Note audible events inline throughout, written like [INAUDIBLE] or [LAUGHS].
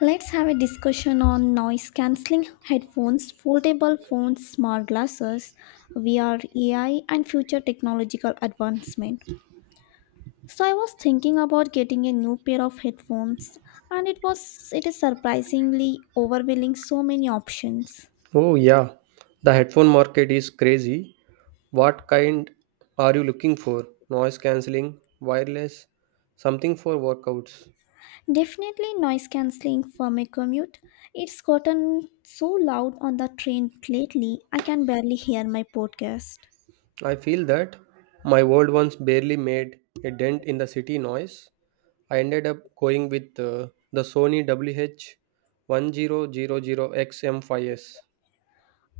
Let's have a discussion on noise cancelling headphones, foldable phones, smart glasses, VR, AI, and future technological advancement. So I was thinking about getting a new pair of headphones and it is surprisingly overwhelming so many options. Oh, yeah. The headphone market is crazy. What kind are you looking for? Noise cancelling, wireless, something for workouts. Definitely noise cancelling for my commute. It's gotten so loud on the train lately I can barely hear my podcast. I feel that my old ones barely made a dent in the city noise. I ended up going with the Sony WH-1000XM5S.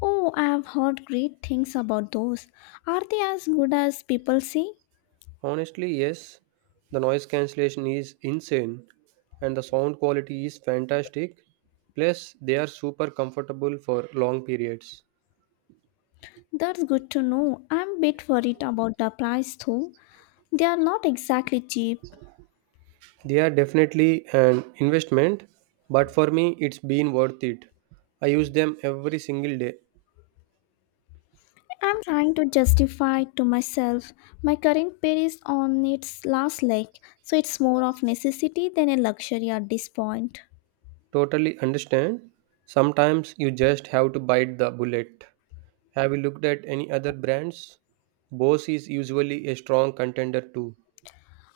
Oh, I've heard great things about those. Are they as good as people say? Honestly, yes, the noise cancellation is insane and the sound quality is fantastic. Plus, they are super comfortable for long periods. That's good to know. I'm a bit worried about the price though. They are not exactly cheap. They are definitely an investment, but for me, it's been worth it. I use them every single day. I'm trying to justify to myself my current pair is on its last leg, so it's more of necessity than a luxury at this point. Totally understand. Sometimes you just have to bite the bullet. Have you looked at any other brands? Bose is usually a strong contender too.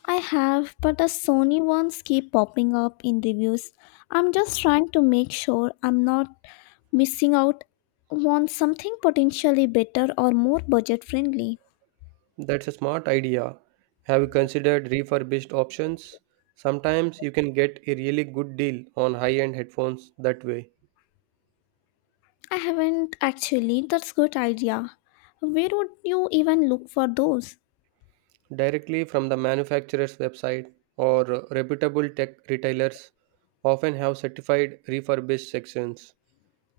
I have, but the Sony ones keep popping up in reviews. I'm just trying to make sure I'm not missing out on something potentially better or more budget friendly. That's a smart idea. Have you considered refurbished options? Sometimes you can get a really good deal on high end headphones that way, I haven't actually, that's good idea. Where would you even look for those? directly from the manufacturer's website or reputable tech retailers often have certified refurbished sections.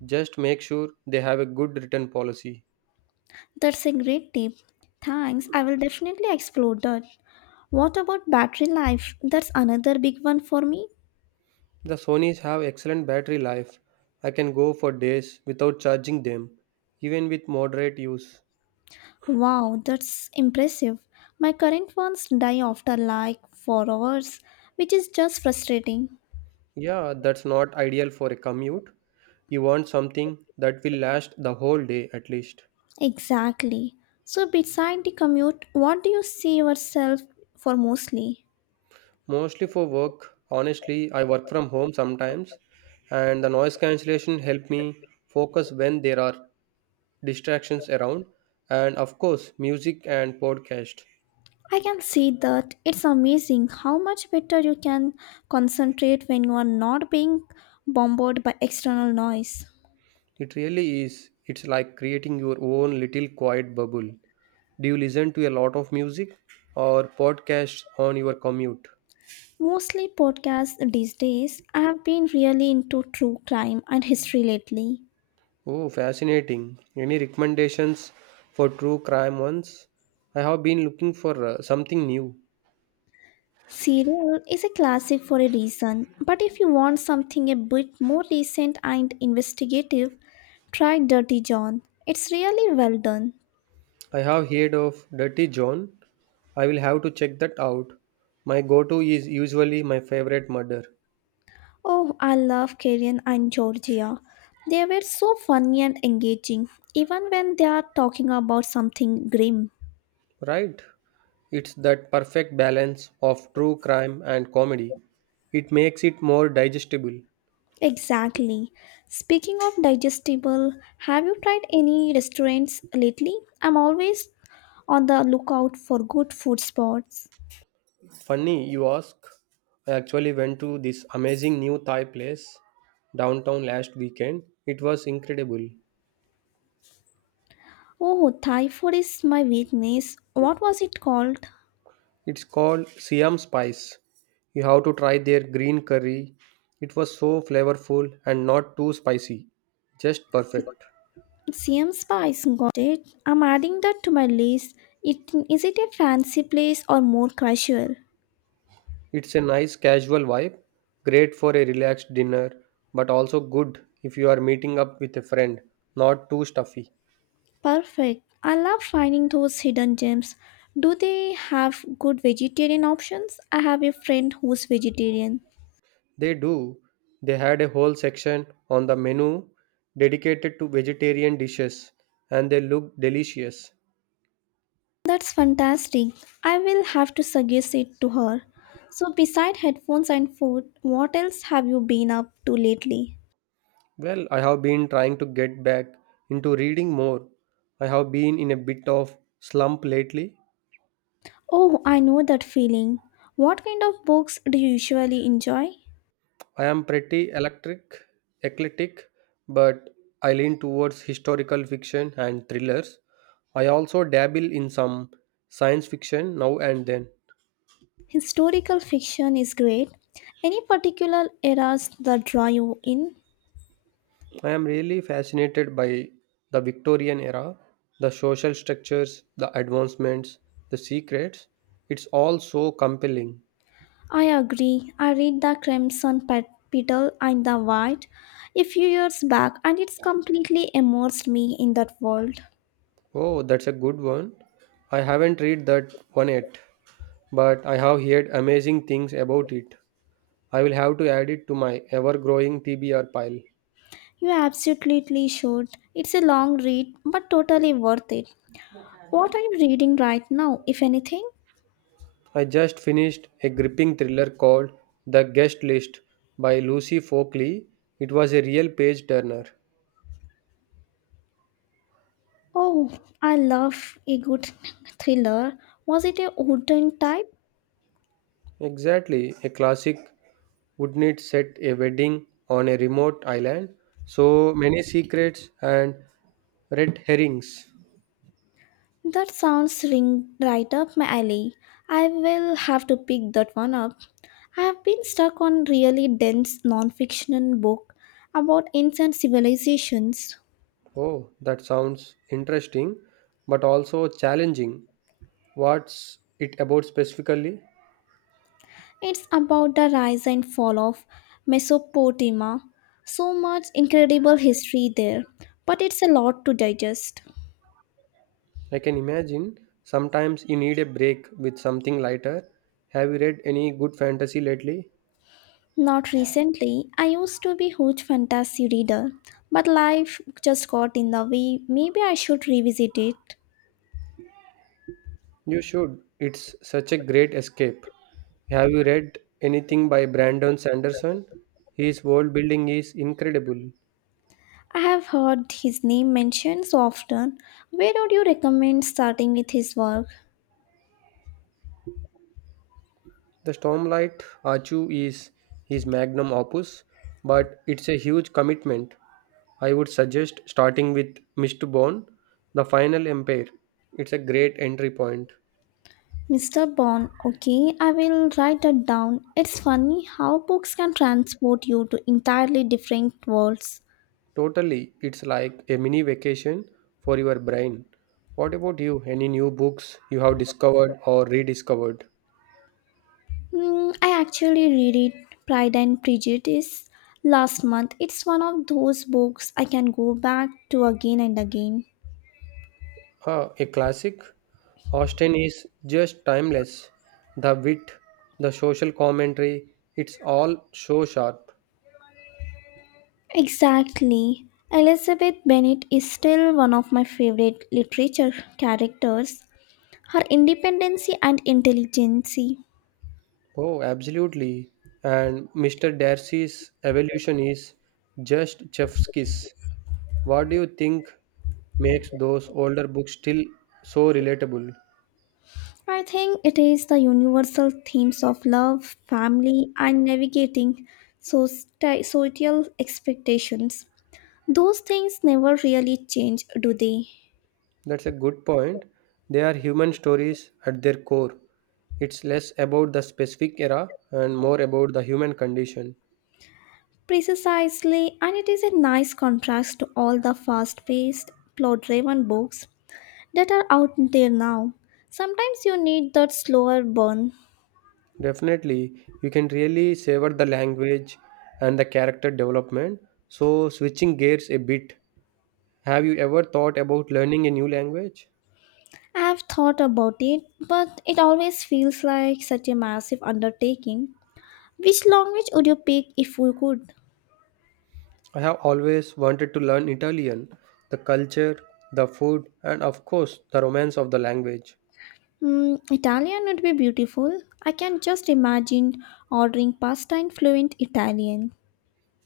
Just make sure they have a good return policy. That's a great tip. Thanks, I will definitely explore that. What about battery life? That's another big one for me. The Sonys have excellent battery life. I can go for days without charging them, even with moderate use. Wow, that's impressive. My current ones die after like 4 hours, which is just frustrating. Yeah, that's not ideal for a commute. You want something that will last the whole day at least. Exactly. So, beside the commute, what do you see yourself for mostly? Mostly for work, honestly, I work from home sometimes, and the noise cancellation help me focus when there are distractions around, and of course, music and podcast. I can see that it's amazing how much better you can concentrate when you are not being bombarded by external noise. It really is. It's like creating your own little quiet bubble. Do you listen to a lot of music or podcasts on your commute? Mostly podcasts these days. I have been really into true crime and history lately. Oh, fascinating. Any recommendations for true crime ones? I have been looking for something new. Serial is a classic for a reason, but if you want something a bit more recent and investigative, try Dirty John. It's really well done. I have heard of Dirty John. I will have to check that out. My go to is usually my favorite murder. Oh, I love Karen and Georgia. They were so funny and engaging, even when they are talking about something grim. Right? It's that perfect balance of true crime and comedy. It makes it more digestible. Exactly. Speaking of digestible, have you tried any restaurants lately? I'm always on the lookout for good food spots. Funny, you ask. I actually went to this amazing new Thai place downtown last weekend. It was incredible. Oh, Thai food is my weakness. What was it called? It's called Siam Spice. You have to try their green curry. It was so flavorful and not too spicy. Just perfect. CM Spice, got it. I'm adding that to my list. It, is it a fancy place or more casual? It's a nice casual vibe, great for a relaxed dinner, but also good if you are meeting up with a friend, not too stuffy. Perfect. I love finding those hidden gems. Do they have good vegetarian options? I have a friend who's vegetarian. They do. They had a whole section on the menu dedicated to vegetarian dishes, and they look delicious. That's fantastic. I will have to suggest it to her. So, beside headphones and food, what else have you been up to lately? Well, I have been trying to get back into reading more. I have been in a bit of slump lately. Oh, I know that feeling. What kind of books do you usually enjoy? I am pretty eclectic, but I lean towards historical fiction and thrillers. I also dabble in some science fiction now and then. Historical fiction is great. Any particular eras that draw you in? I am really fascinated by the Victorian era, the social structures, the advancements, the secrets. It's all so compelling. I agree. I read The Crimson Petal and the White a few years back, and it's completely immersed me in that world. Oh, that's a good one. I haven't read that one yet, but I have heard amazing things about it. I will have to add it to my ever growing TBR pile. You absolutely should. It's a long read, but totally worth it. What are you reading right now, if anything? I just finished a gripping thriller called The Guest List by Lucy Folkley. It was a real page turner. Oh, I love a good thriller. Was it a wooden type? Exactly, a classic. Wouldn't it set a wedding on a remote island? So many secrets and red herrings. That sounds ring right up my alley. I will have to pick that one up. I have been stuck on really dense non-fiction book about ancient civilizations. Oh, that sounds interesting, but also challenging. What's it about specifically? It's about the rise and fall of Mesopotamia. So much incredible history there, but it's a lot to digest. I can imagine sometimes you need a break with something lighter. Have you read any good fantasy lately? Not recently. I used to be huge fantasy reader, but life just got in the way. Maybe I should revisit it. You should. It's such a great escape. Have you read anything by Brandon Sanderson? His world building is incredible. I have heard his name mentioned so often. Where would you recommend starting with his work? The Stormlight Archive is his magnum opus, but it's a huge commitment. I would suggest starting with Mistborn, The Final Empire. It's a great entry point. Mr. Bond, okay, I will write that down. It's funny how books can transport you to entirely different worlds. Totally, it's like a mini vacation for your brain. What about you? Any new books you have discovered or rediscovered? Hmm, I actually read it, Pride and Prejudice, last month. It's one of those books I can go back to again and again. Ah, a classic. Austen is just timeless. The wit, the social commentary, it's all so sharp. Exactly. Elizabeth Bennet is still one of my favorite literature characters. Her independence and intelligence. Oh, absolutely. And Mr. Darcy's evolution is just chef's kiss. What do you think makes those older books still so relatable? I think it is the universal themes of love, family, and navigating societal expectations. Those things never really change, do they? That's a good point. They are human stories at their core. It's less about the specific era and more about the human condition. Precisely, and it is a nice contrast to all the fast paced, plot driven books that are out there now. Sometimes you need that slower burn. Definitely, you can really savor the language and the character development. So, switching gears a bit, have you ever thought about learning a new language? I have thought about it, but it always feels like such a massive undertaking. Which language would you pick if you could? I have always wanted to learn Italian, the culture, the food, and of course, the romance of the language. Hmm, Italian would be beautiful. I can just imagine ordering pasta in fluent Italian.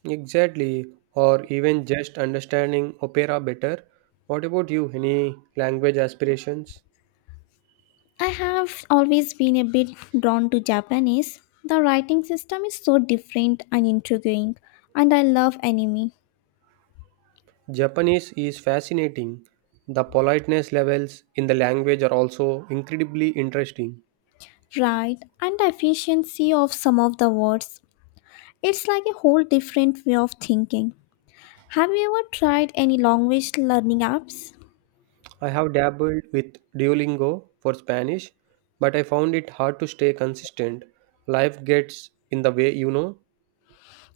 Exactly, or even just understanding opera better. What about you? Any language aspirations? I have always been a bit drawn to Japanese. The writing system is so different and intriguing, and I love anime. Japanese is fascinating. The politeness levels in the language are also incredibly interesting. Right, and the efficiency of some of the words. It's like a whole different way of thinking. Have you ever tried any language learning apps? I have dabbled with Duolingo for Spanish, but I found it hard to stay consistent. Life gets in the way, you know.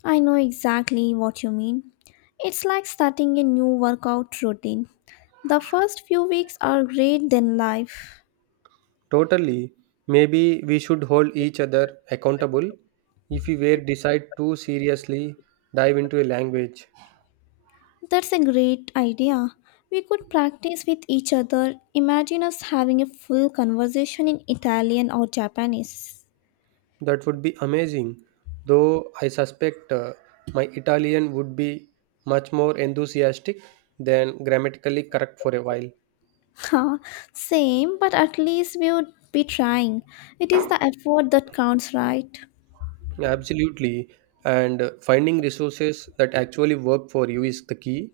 I know exactly what you mean. It's like starting a new workout routine. The first few weeks are great, then life. Totally. Maybe we should hold each other accountable. If we were decide to seriously dive into a language, That's a great idea. We could practice with each other. Imagine us having a full conversation in Italian or Japanese. that would be amazing. Though I suspect my Italian would be much more enthusiastic than grammatically correct for a while. [LAUGHS] Ha, same, but at least we would be trying. It is the effort that counts, right? Absolutely. And finding resources that actually work for you is the key.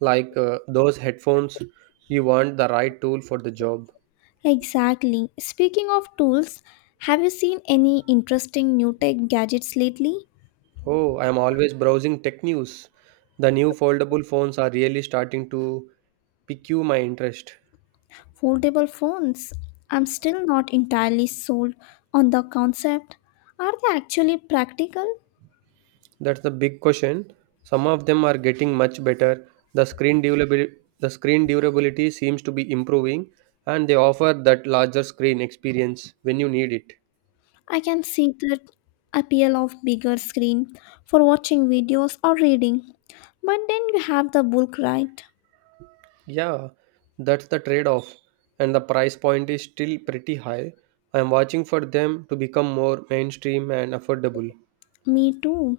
Like those headphones, you want the right tool for the job. Exactly. Speaking of tools, have you seen any interesting new tech gadgets lately? Oh, I am always browsing tech news. The new foldable phones are really starting to pique my interest. Foldable phones. I'm still not entirely sold on the concept. Are they actually practical? That's the big question. Some of them are getting much better. The screen durability seems to be improving, and they offer that larger screen experience when you need it. I can see the appeal of bigger screen for watching videos or reading. But then you have the bulk right. Yeah, that's the trade off, and the price point is still pretty high. I am watching for them to become more mainstream and affordable. Me too.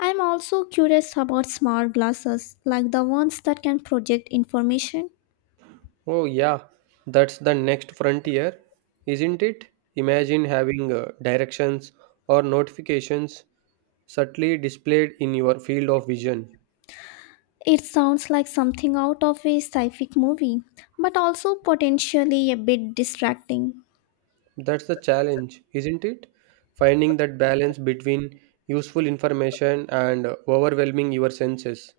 I'm also curious about smart glasses, like the ones that can project information. Oh, yeah, that's the next frontier, isn't it? Imagine having directions or notifications subtly displayed in your field of vision. It sounds like something out of a sci fi movie, but also potentially a bit distracting. That's the challenge, isn't it? Finding that balance between useful information and overwhelming your senses.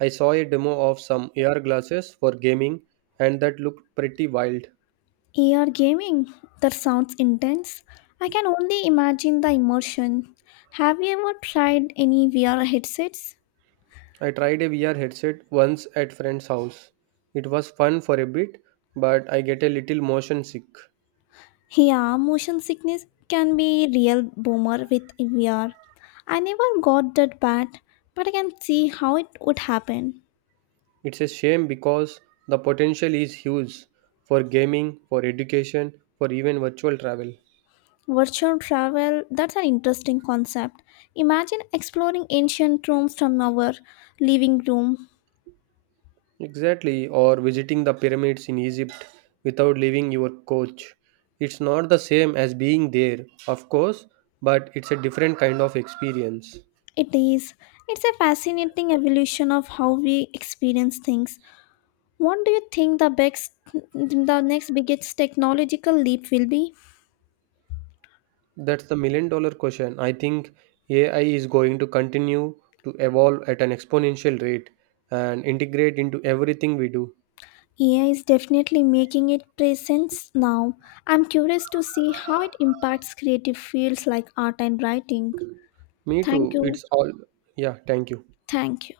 I saw a demo of some AR glasses for gaming, and that looked pretty wild. AR gaming? That sounds intense. I can only imagine the immersion. Have you ever tried any VR headsets? I tried a VR headset once at friend's house. It was fun for a bit, but I get a little motion sick. Yeah, motion sickness can be a real boomer with VR. I never got that bad, but I can see how it would happen. It's a shame because the potential is huge for gaming, for education, for even virtual travel. Virtual travel, that's an interesting concept. Imagine exploring ancient rooms from our living room. Exactly, or visiting the pyramids in Egypt without leaving your coach. It's not the same as being there, of course, but it's a different kind of experience. It is. It's a fascinating evolution of how we experience things. What do you think the biggest, the next biggest technological leap will be? That's the million dollar question. I think AI is going to continue to evolve at an exponential rate and integrate into everything we do. AI is definitely making it presence now. I'm curious to see how it impacts creative fields like art and writing. Me Thank too. you. It's all. Yeah, thank you. Thank you.